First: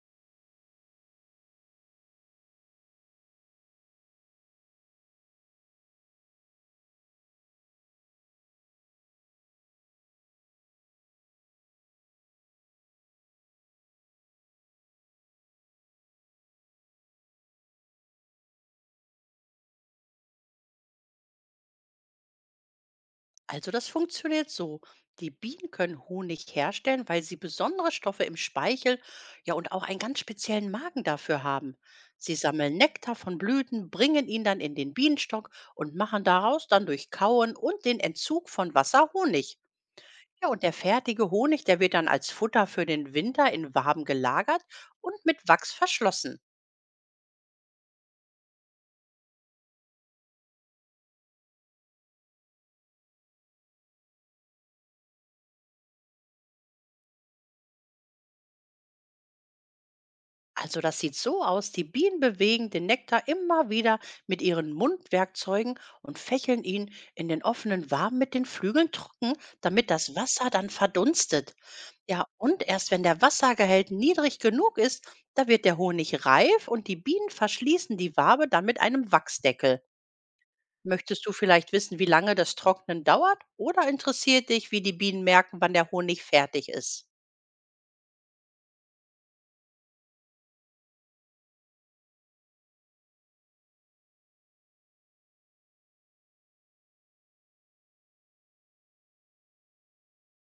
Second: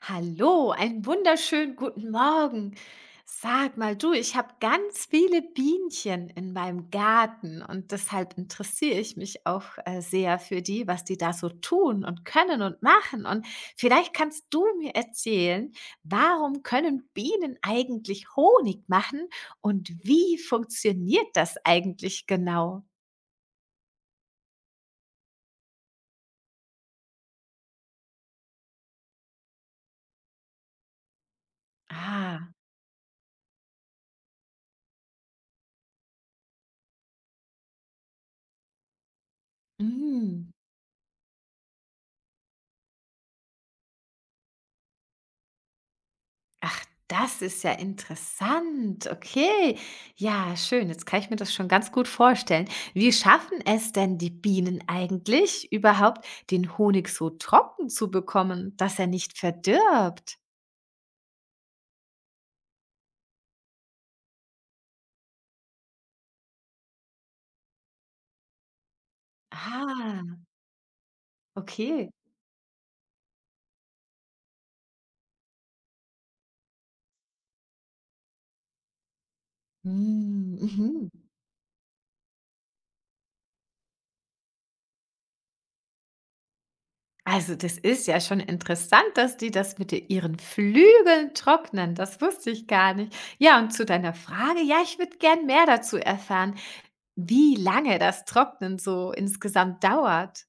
Hallo, einen wunderschönen guten Morgen. Sag mal du, ich habe ganz viele Bienchen in meinem Garten und deshalb interessiere ich mich auch sehr für die, was die da so tun und können und machen. Und vielleicht kannst du mir erzählen, warum können Bienen eigentlich Honig machen und wie funktioniert das eigentlich genau? Also das funktioniert so. Die Bienen können Honig herstellen, weil sie besondere Stoffe im Speichel, ja und auch einen ganz speziellen Magen dafür haben. Sie Ah, sammeln Nektar von Blüten, bringen ihn dann in den Bienenstock und machen daraus dann durch Kauen und den Entzug von Wasser Honig. Ja, mm. und der fertige Honig, der wird dann als Futter für den Winter in Waben gelagert und mit Wachs verschlossen. Ach, das ist ja interessant. Okay. Ja, schön. Jetzt kann ich mir das schon ganz gut vorstellen. Wie schaffen es denn die Bienen eigentlich überhaupt, den Honig so trocken zu bekommen, dass er nicht verdirbt? Also das sieht so aus, die Bienen bewegen den Nektar immer wieder mit ihren Mundwerkzeugen und fächeln ihn in den offenen Waben mit den Flügeln trocken, damit das Ah, Wasser dann verdunstet. okay. Ja, und erst wenn der Wassergehalt niedrig genug ist, da wird der Honig reif und die Bienen verschließen die Wabe dann mit einem Wachsdeckel. Mm, mhm. Möchtest du vielleicht wissen, wie lange das Trocknen dauert oder interessiert dich, wie die Bienen merken, wann der Honig fertig ist? Also das ist ja schon interessant, dass die das mit ihren Flügeln trocknen. Das wusste ich gar nicht. Ja, und zu deiner Frage, ja, ich würde gern mehr dazu erfahren. Wie lange das Trocknen so insgesamt dauert?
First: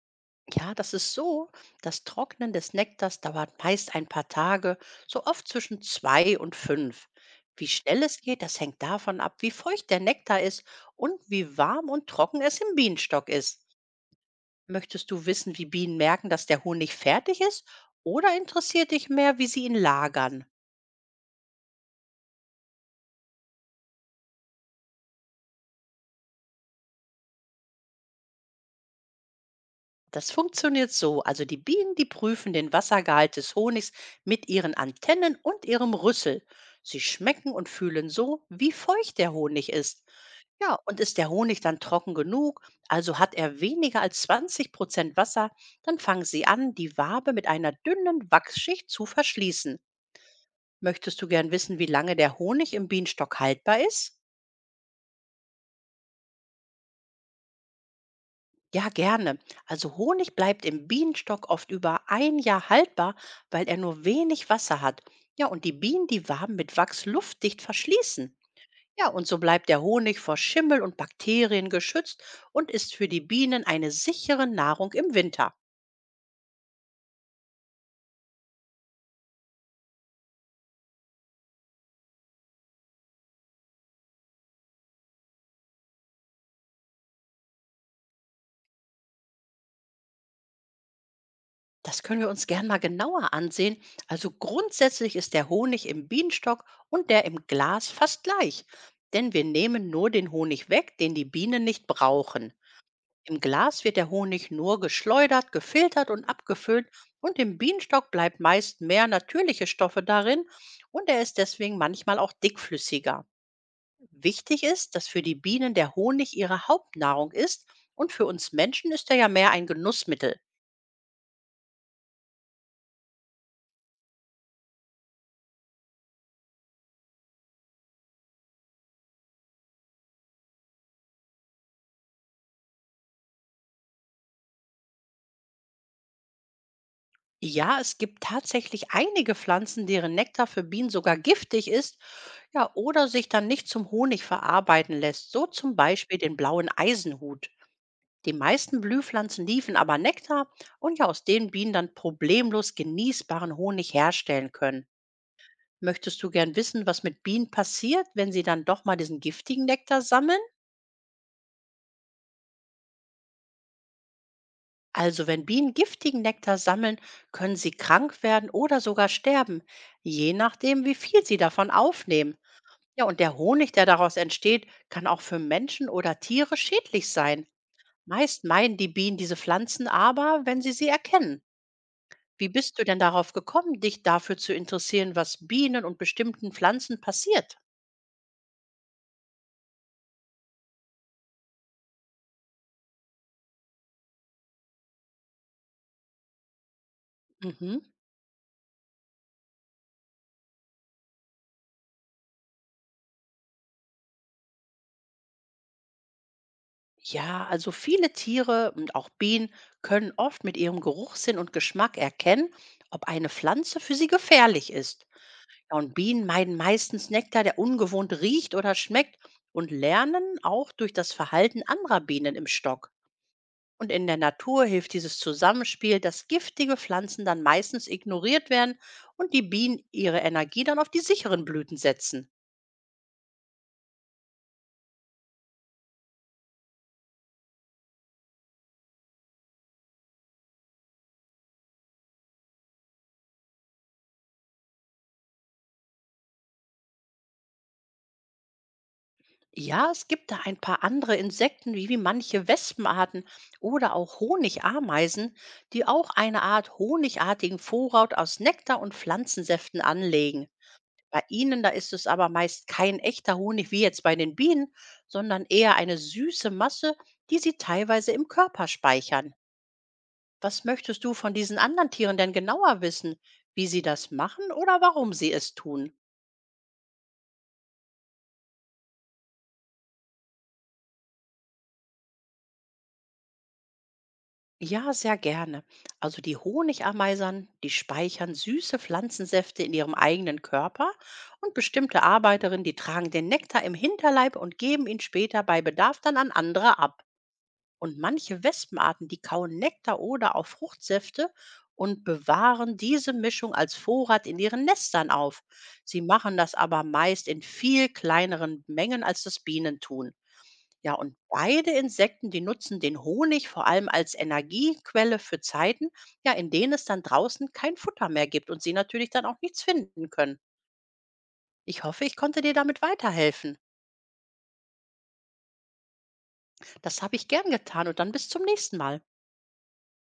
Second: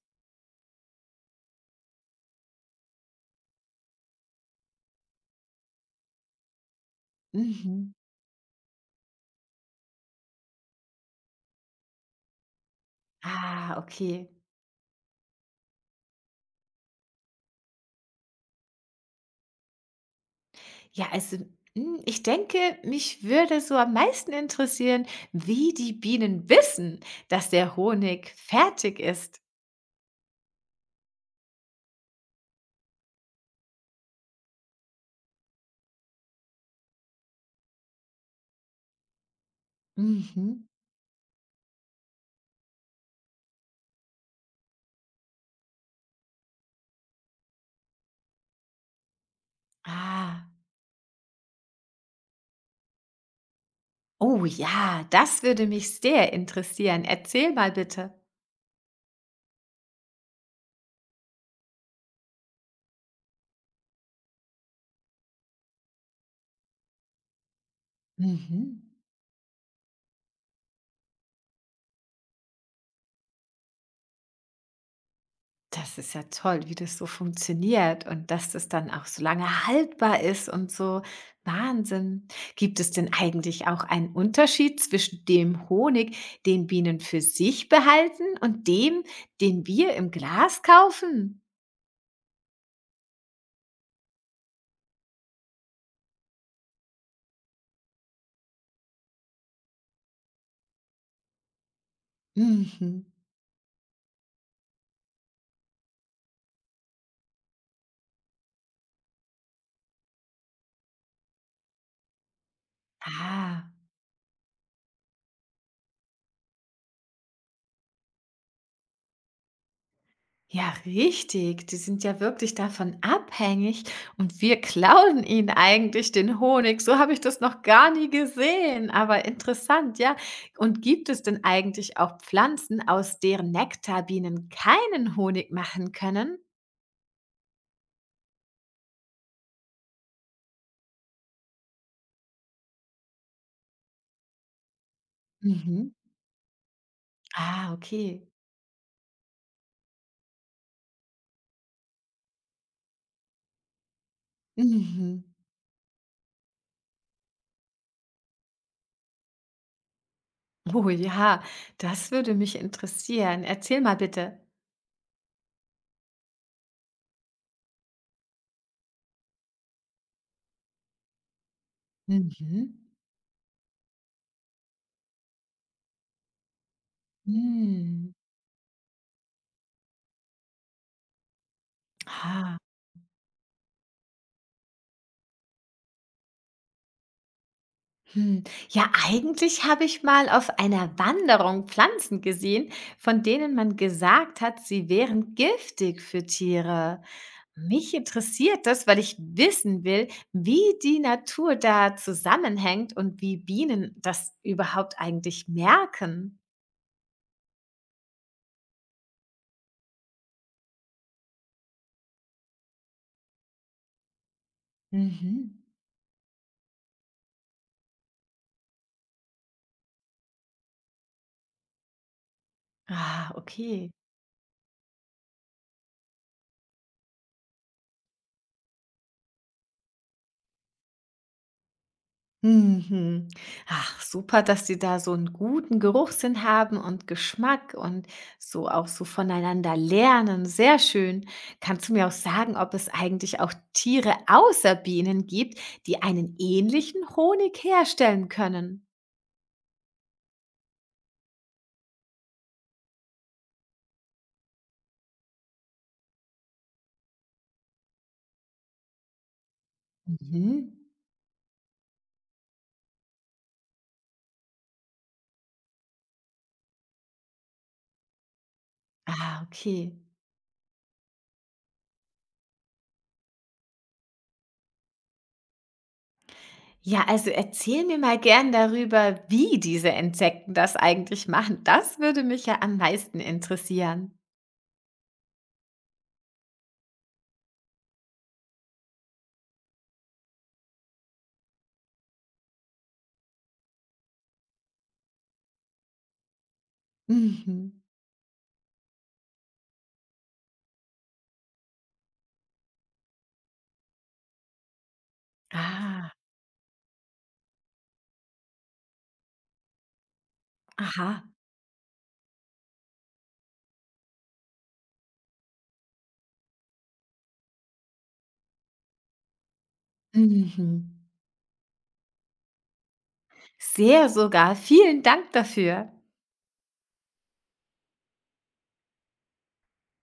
Ja, das ist so. Das Trocknen des Nektars dauert meist ein paar Tage, so oft zwischen zwei und fünf. Wie Mhm. schnell es geht, das hängt davon ab, wie feucht der Nektar ist und wie warm und trocken es im Bienenstock ist. Ah, okay. Möchtest du wissen, wie Bienen merken, dass der Honig fertig ist? Oder interessiert dich mehr, wie sie ihn lagern? Ja, also, hm, ich denke, mich würde so am meisten interessieren, wie die Bienen wissen, dass der Honig fertig ist. Das funktioniert so. Also die Bienen, die prüfen den Wassergehalt des Honigs mit ihren Antennen und ihrem Rüssel. Sie schmecken und fühlen so, wie feucht der Honig ist. Mhm. Ja, und ist der Honig dann trocken genug, also hat er weniger als 20% Wasser, dann fangen Sie an, die Wabe mit einer dünnen Wachsschicht zu verschließen. Ah. Möchtest du gern wissen, wie lange der Honig im Bienenstock haltbar ist? Oh ja, das würde mich sehr interessieren. Erzähl mal bitte. Ja, gerne. Also Honig bleibt im Bienenstock oft über ein Jahr haltbar, weil er nur wenig Wasser hat. Ja, und die Bienen die Waben mit Wachs luftdicht verschließen. Mhm. Ja, und so bleibt der Honig vor Schimmel und Bakterien geschützt und ist für die Bienen eine sichere Nahrung im Winter. Das ist ja toll, wie das so funktioniert und dass das dann auch so lange haltbar ist und so. Wahnsinn. Gibt es denn eigentlich auch einen Unterschied zwischen dem Honig, den Bienen für sich behalten und dem, den wir im Glas kaufen? Das können wir uns gern mal genauer ansehen. Also grundsätzlich ist der Honig im Bienenstock und der im Glas fast gleich, denn wir nehmen nur den Honig weg, den die Bienen nicht brauchen. Mhm. Im Glas wird der Honig nur geschleudert, gefiltert und abgefüllt und im Bienenstock bleibt meist mehr natürliche Stoffe darin und er ist deswegen manchmal auch dickflüssiger. Ah. Wichtig ist, dass für die Bienen der Honig ihre Hauptnahrung ist und für uns Menschen ist er ja mehr ein Genussmittel. Ja, richtig. Die sind ja wirklich davon abhängig und wir klauen ihnen eigentlich den Honig. So habe ich das noch gar nie gesehen, aber interessant, ja. Und gibt es denn eigentlich auch Pflanzen, aus deren Nektar Bienen keinen Honig machen können? Ja, es gibt tatsächlich einige Pflanzen, deren Nektar für Bienen sogar giftig ist, ja, oder sich dann nicht zum Honig verarbeiten lässt, so zum Mhm. Beispiel den blauen Eisenhut. Ah, okay. Die meisten Blühpflanzen liefern aber Nektar und ja, aus denen Bienen dann problemlos genießbaren Honig herstellen können. Mhm. Möchtest du gern wissen, was mit Bienen passiert, wenn sie dann doch mal diesen giftigen Nektar sammeln? Oh ja, das würde mich interessieren. Erzähl mal bitte. Also, wenn Bienen giftigen Nektar sammeln, können sie krank werden oder sogar sterben, je nachdem, wie viel sie davon aufnehmen. Mhm. Ja, und der Honig, der daraus entsteht, kann auch für Menschen oder Tiere schädlich sein. Mhm. Meist meiden die Bienen diese Pflanzen aber, wenn sie sie erkennen. Wie Ah. bist du denn darauf gekommen, dich dafür zu interessieren, was Bienen und bestimmten Pflanzen passiert? Hm, ja, eigentlich habe ich mal auf einer Wanderung Pflanzen gesehen, von denen man gesagt hat, sie wären giftig für Tiere. Mhm. Mich interessiert das, weil ich wissen will, wie die Natur da zusammenhängt und wie Bienen das überhaupt eigentlich merken. Ja, also viele Tiere und auch Bienen können oft mit ihrem Geruchssinn und Geschmack erkennen, ob eine Pflanze für sie gefährlich ist. Mhm. Ja, und Bienen meiden meistens Nektar, der ungewohnt riecht oder schmeckt und lernen auch durch das Verhalten anderer Bienen im Stock. Ah, okay. Und in der Natur hilft dieses Zusammenspiel, dass giftige Pflanzen dann meistens ignoriert werden und die Bienen ihre Energie dann auf die sicheren Blüten setzen. Mhm. Ach, super, dass die da so einen guten Geruchssinn haben und Geschmack und so auch so voneinander lernen. Sehr schön. Kannst du mir auch sagen, ob es eigentlich auch Tiere außer Bienen gibt, die einen ähnlichen Honig herstellen können? Ja, es gibt da ein paar andere Insekten, wie, manche Wespenarten oder auch Honigameisen, die auch eine Art honigartigen Vorrat aus Nektar und Pflanzensäften anlegen. Mhm. Bei ihnen, da ist es aber meist kein echter Honig wie jetzt bei den Bienen, sondern eher eine süße Masse, die sie teilweise im Körper speichern. Ah, okay. Was möchtest du von diesen anderen Tieren denn genauer wissen? Wie sie das machen oder warum sie es tun? Ja, also erzähl mir mal gern darüber, wie diese Insekten das eigentlich machen. Das würde mich ja am meisten interessieren. Ja, sehr gerne. Also die Honigameisern, die speichern süße Pflanzensäfte in ihrem eigenen Körper und bestimmte Arbeiterinnen, die tragen den Nektar im Hinterleib und geben ihn später bei Bedarf dann an andere ab. Mhm. Und manche Wespenarten, die kauen Nektar oder auch Fruchtsäfte und bewahren diese Mischung als Vorrat in ihren Nestern auf. Sie Ah, machen das aber meist in viel kleineren Mengen, als das Bienen tun. Ja, und aha. beide Insekten, die nutzen den Honig vor allem als Energiequelle für Zeiten, ja, in denen es dann draußen kein Futter mehr gibt und sie natürlich dann auch nichts finden können. Mhm. Ich hoffe, ich konnte dir damit weiterhelfen. Sehr sogar. Vielen Dank dafür. Das habe ich gern getan und dann bis zum nächsten Mal.